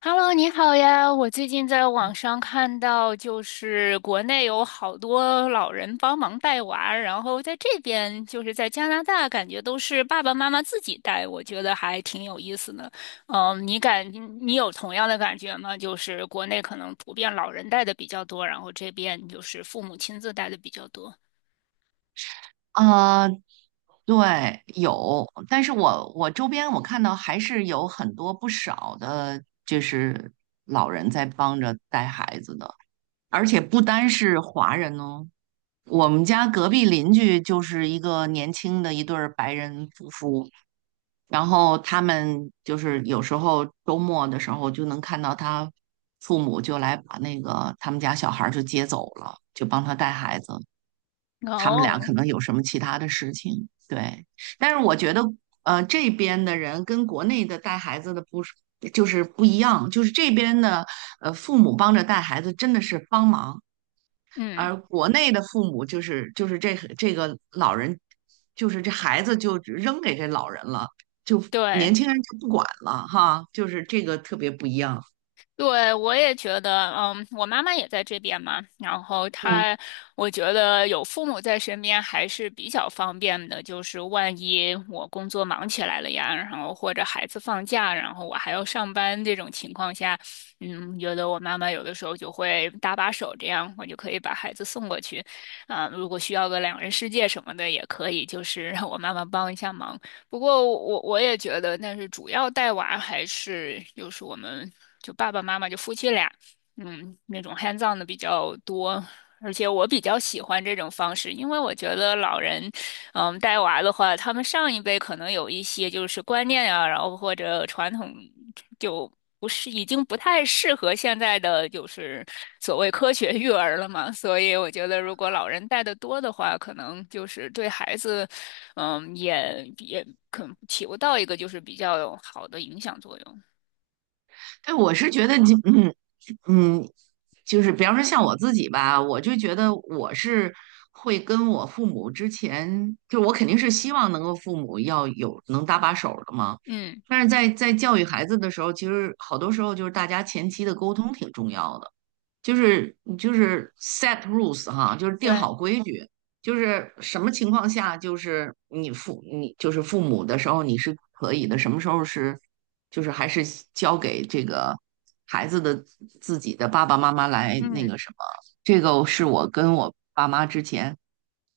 Hello，你好呀！我最近在网上看到，就是国内有好多老人帮忙带娃，然后在这边就是在加拿大，感觉都是爸爸妈妈自己带，我觉得还挺有意思的。嗯，你有同样的感觉吗？就是国内可能普遍老人带的比较多，然后这边就是父母亲自带的比较多。啊，对，有，但是我周边我看到还是有很多不少的，就是老人在帮着带孩子的，而且不单是华人哦。我们家隔壁邻居就是一个年轻的一对儿白人夫妇，然后他们就是有时候周末的时候就能看到他父母就来把那个他们家小孩儿就接走了，就帮他带孩子。他们俩哦，可能有什么其他的事情。对，但是我觉得，这边的人跟国内的带孩子的不是就是不一样，就是这边的父母帮着带孩子真的是帮忙，嗯，而国内的父母就是这个老人，就是这孩子就扔给这老人了，就年对。轻人就不管了哈，就是这个特别不一样。对，我也觉得，嗯，我妈妈也在这边嘛，然后嗯。她，我觉得有父母在身边还是比较方便的，就是万一我工作忙起来了呀，然后或者孩子放假，然后我还要上班这种情况下，嗯，觉得我妈妈有的时候就会搭把手，这样我就可以把孩子送过去，啊，如果需要个两人世界什么的也可以，就是让我妈妈帮一下忙。不过我也觉得，但是主要带娃还是就是我们就爸爸妈妈就夫妻俩，嗯，那种 hands on 的比较多，而且我比较喜欢这种方式，因为我觉得老人，带娃的话，他们上一辈可能有一些就是观念啊，然后或者传统就。不是，已经不太适合现在的就是所谓科学育儿了嘛，所以我觉得如果老人带的多的话，可能就是对孩子也可能起不到一个就是比较有好的影响作用。对，我是觉得你，嗯嗯，就是比方说像我自己吧，我就觉得我是会跟我父母之前，就我肯定是希望能够父母要有能搭把手儿的嘛。嗯，但是在教育孩子的时候，其实好多时候就是大家前期的沟通挺重要的。就是你就是 set rules 哈，就是定对，好规矩，就是什么情况下就是你父你就是父母的时候你是可以的，什么时候是就是还是交给这个孩子的自己的爸爸妈妈来那嗯，个什么，这个是我跟我爸妈之前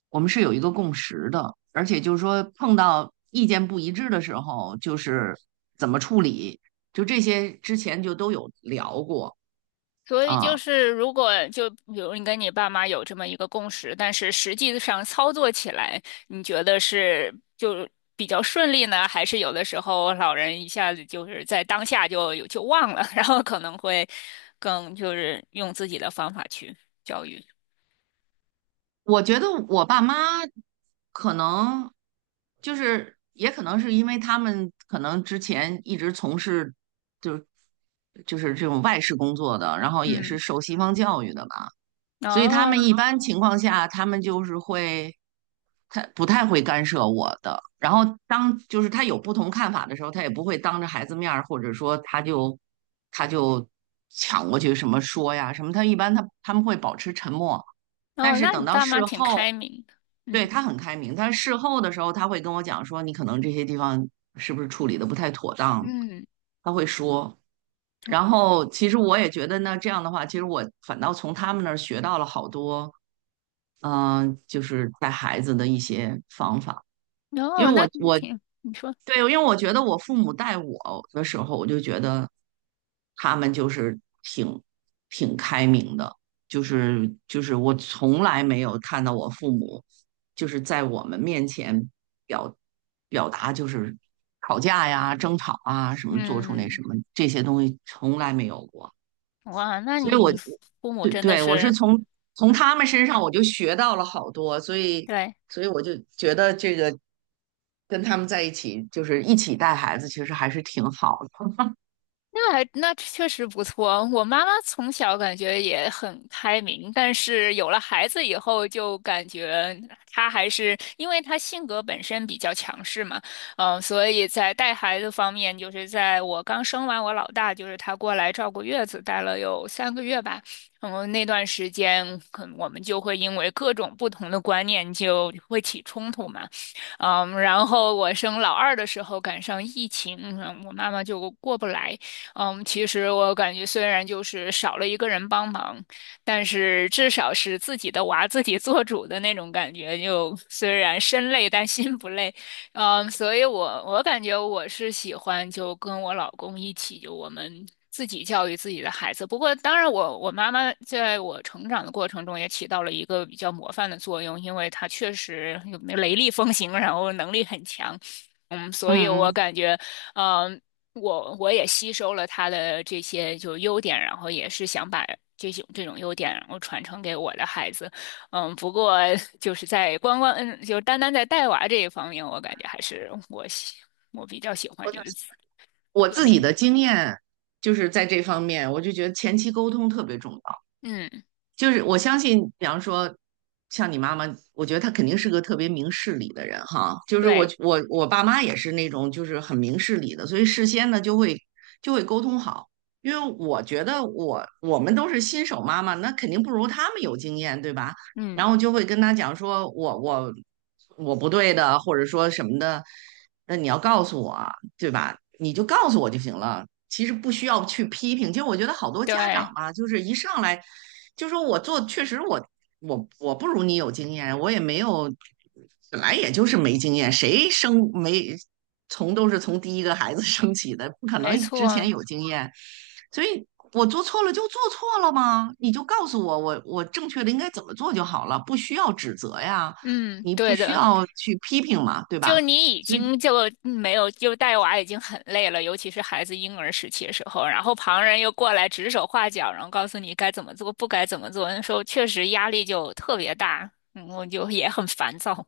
我们是有一个共识的，而且就是说碰到意见不一致的时候，就是怎么处理，就这些之前就都有聊过所以就啊。是如果就比如你跟你爸妈有这么一个共识，但是实际上操作起来，你觉得是就比较顺利呢，还是有的时候老人一下子就是在当下就有就忘了，然后可能会更就是用自己的方法去教育。我觉得我爸妈可能就是，也可能是因为他们可能之前一直从事就是就是这种外事工作的，然后也嗯，是受西方教育的吧，所以他们哦一般情况下，他们就是会他不太会干涉我的。然后当就是他有不同看法的时候，他也不会当着孩子面儿，或者说他就抢过去什么说呀什么，他一般他们会保持沉默。但哦，是那等你到爸妈事挺后，开明的。对，嗯他很开明，但是事后的时候他会跟我讲说，你可能这些地方是不是处理的不太妥当，嗯。他会说。然后其实我也觉得呢，这样的话，其实我反倒从他们那儿学到了好多，嗯、就是带孩子的一些方法。因哦，为我那我挺，你说，对，因为我觉得我父母带我的时候，我就觉得他们就是挺开明的，就是我从来没有看到我父母就是在我们面前表表达就是吵架呀、争吵啊什么，做出那嗯，什么这些东西从来没有过。哇，那所以我你父母对真的对，我是是，从他们身上我就学到了好多，所以对，所以我就觉得这个跟他们在一起，就是一起带孩子，其实还是挺好的。那还那确实不错。我妈妈从小感觉也很开明，但是有了孩子以后，就感觉她还是因为她性格本身比较强势嘛，所以在带孩子方面，就是在我刚生完我老大，就是她过来照顾月子，带了有三个月吧。嗯，那段时间，可能我们就会因为各种不同的观念就会起冲突嘛。嗯，然后我生老二的时候赶上疫情，我妈妈就过不来。嗯，其实我感觉虽然就是少了一个人帮忙，但是至少是自己的娃自己做主的那种感觉。就虽然身累，但心不累。嗯，所以我感觉我是喜欢就跟我老公一起，就我们自己教育自己的孩子。不过，当然我妈妈在我成长的过程中也起到了一个比较模范的作用，因为她确实有雷厉风行，然后能力很强。嗯，所以嗯我嗯，感觉，嗯、我也吸收了他的这些就优点，然后也是想把这种优点，然后传承给我的孩子。嗯，不过就是在光光，就单单在带娃这一方面，我感觉还是我比较喜欢我就就是自我自自己理。的经验就是在这方面，我就觉得前期沟通特别重要。嗯，就是我相信，比方说像你妈妈，我觉得她肯定是个特别明事理的人哈。就是我对，我我爸妈也是那种就是很明事理的，所以事先呢就会沟通好。因为我觉得我们都是新手妈妈，那肯定不如他们有经验，对吧？嗯，然后就会跟他讲说我不对的，或者说什么的，那你要告诉我啊，对吧？你就告诉我就行了。其实不需要去批评。其实我觉得好多家长对，吧，就是一上来就说我做，确实我不如你有经验，我也没有，本来也就是没经验，谁生没从都是从第一个孩子 生起的，不可没能之错，前有经验，所以。我做错了就做错了吗？你就告诉我，我正确的应该怎么做就好了，不需要指责呀，嗯，你不对需的。要去批评嘛，对就吧？你已所以经就没有就带娃已经很累了，尤其是孩子婴儿时期的时候，然后旁人又过来指手画脚，然后告诉你该怎么做，不该怎么做，那时候确实压力就特别大，嗯，我就也很烦躁。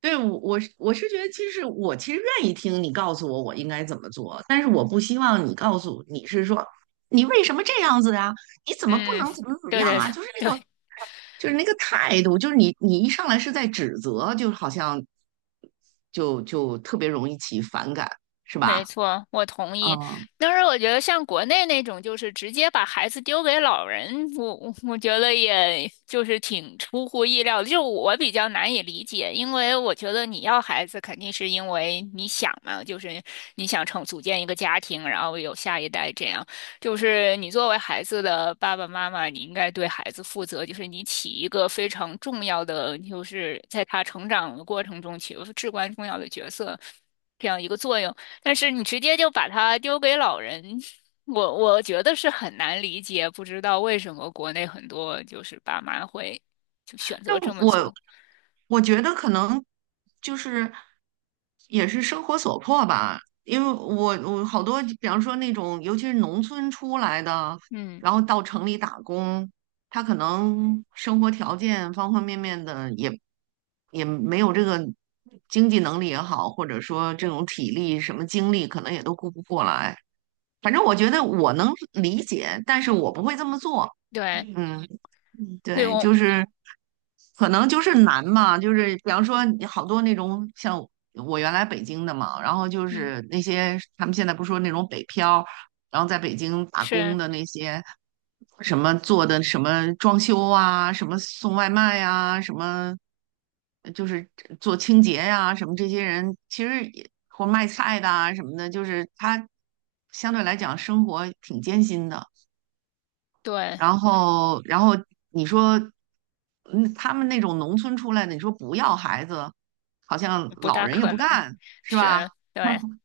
对，我是觉得，其实我其实愿意听你告诉我我应该怎么做，但是我不希望你告诉你是说你为什么这样子啊？你怎么不嗯，能怎么怎么对样对啊？就是那种对，就是那个态度，就是你一上来是在指责，就好像就特别容易起反感，是没吧？错，我同意。嗯，但是我觉得像国内那种，就是直接把孩子丢给老人，我觉得也就是挺出乎意料的，就我比较难以理解，因为我觉得你要孩子肯定是因为你想嘛，就是你想成组建一个家庭，然后有下一代这样。就是你作为孩子的爸爸妈妈，你应该对孩子负责，就是你起一个非常重要的，就是在他成长的过程中起一个至关重要的角色。这样一个作用，但是你直接就把它丢给老人，我觉得是很难理解，不知道为什么国内很多就是爸妈会就选择但这么我做。我觉得可能就是也是生活所迫吧，因为我我好多，比方说那种尤其是农村出来的，嗯，然后到城里打工，他可能生活条件方方面面的也没有这个经济能力也好，或者说这种体力什么精力，可能也都顾不过来。反正我觉得我能理解，但是我不会这么做。对，嗯。嗯，会对，我，就是可能就是难嘛，就是比方说你好多那种像我原来北京的嘛，然后就嗯，是那些他们现在不是说那种北漂，然后在北京打工是，的那些什么做的什么装修啊，什么送外卖呀、什么就是做清洁呀、什么这些人其实也或卖菜的啊什么的，就是他相对来讲生活挺艰辛的。对，然后，然后你说，嗯，他们那种农村出来的，你说不要孩子，好像不老大人又可不能，干，是是，吧？对。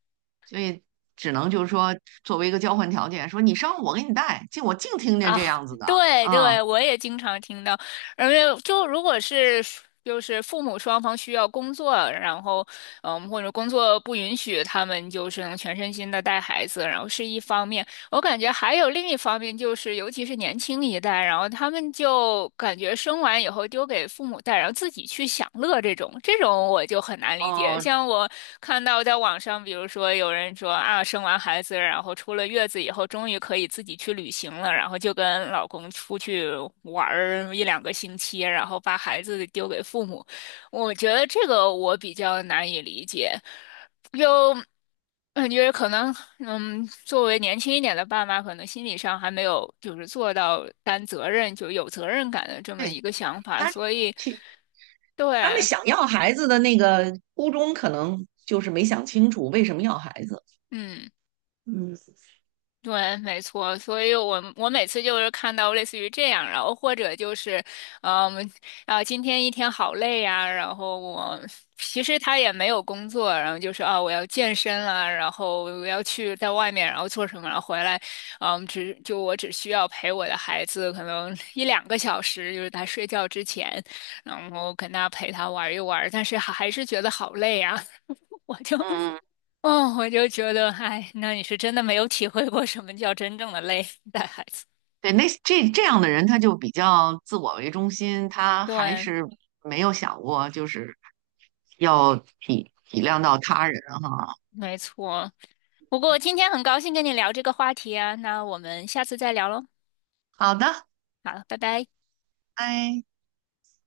所以只能就是说，作为一个交换条件，说你生我给你带，净我净听见啊，这样子的对啊。对，我也经常听到，而且就如果是就是父母双方需要工作，然后嗯，或者工作不允许，他们就是能全身心的带孩子，然后是一方面。我感觉还有另一方面，就是尤其是年轻一代，然后他们就感觉生完以后丢给父母带，然后自己去享乐这种，这种我就很难理解。哦，像我看到在网上，比如说有人说啊，生完孩子，然后出了月子以后，终于可以自己去旅行了，然后就跟老公出去玩儿一两个星期，然后把孩子丢给父母。我觉得这个我比较难以理解。嗯，因为可能，嗯，作为年轻一点的爸妈，可能心理上还没有就是做到担责任就有责任感的这么对，一个想法，他所以去，他们对，想要孩子的那个初衷，可能就是没想清楚为什么要孩子。嗯。嗯。对，没错，所以我我每次就是看到类似于这样，然后或者就是，嗯，啊，今天一天好累呀、然后我其实他也没有工作，然后就是啊，我要健身啊，然后我要去在外面，然后做什么，然后回来，嗯，只就我只需要陪我的孩子可能一两个小时，就是他睡觉之前，然后跟他陪他玩一玩，但是还是觉得好累啊，我就 嗯。哦，我就觉得，哎，那你是真的没有体会过什么叫真正的累，带孩子。对，那这这样的人，他就比较自我为中心，他还对，是没有想过就是要体体谅到他人哈。没错。不过今天很高兴跟你聊这个话题啊，那我们下次再聊喽。好的，好，了，拜拜。拜。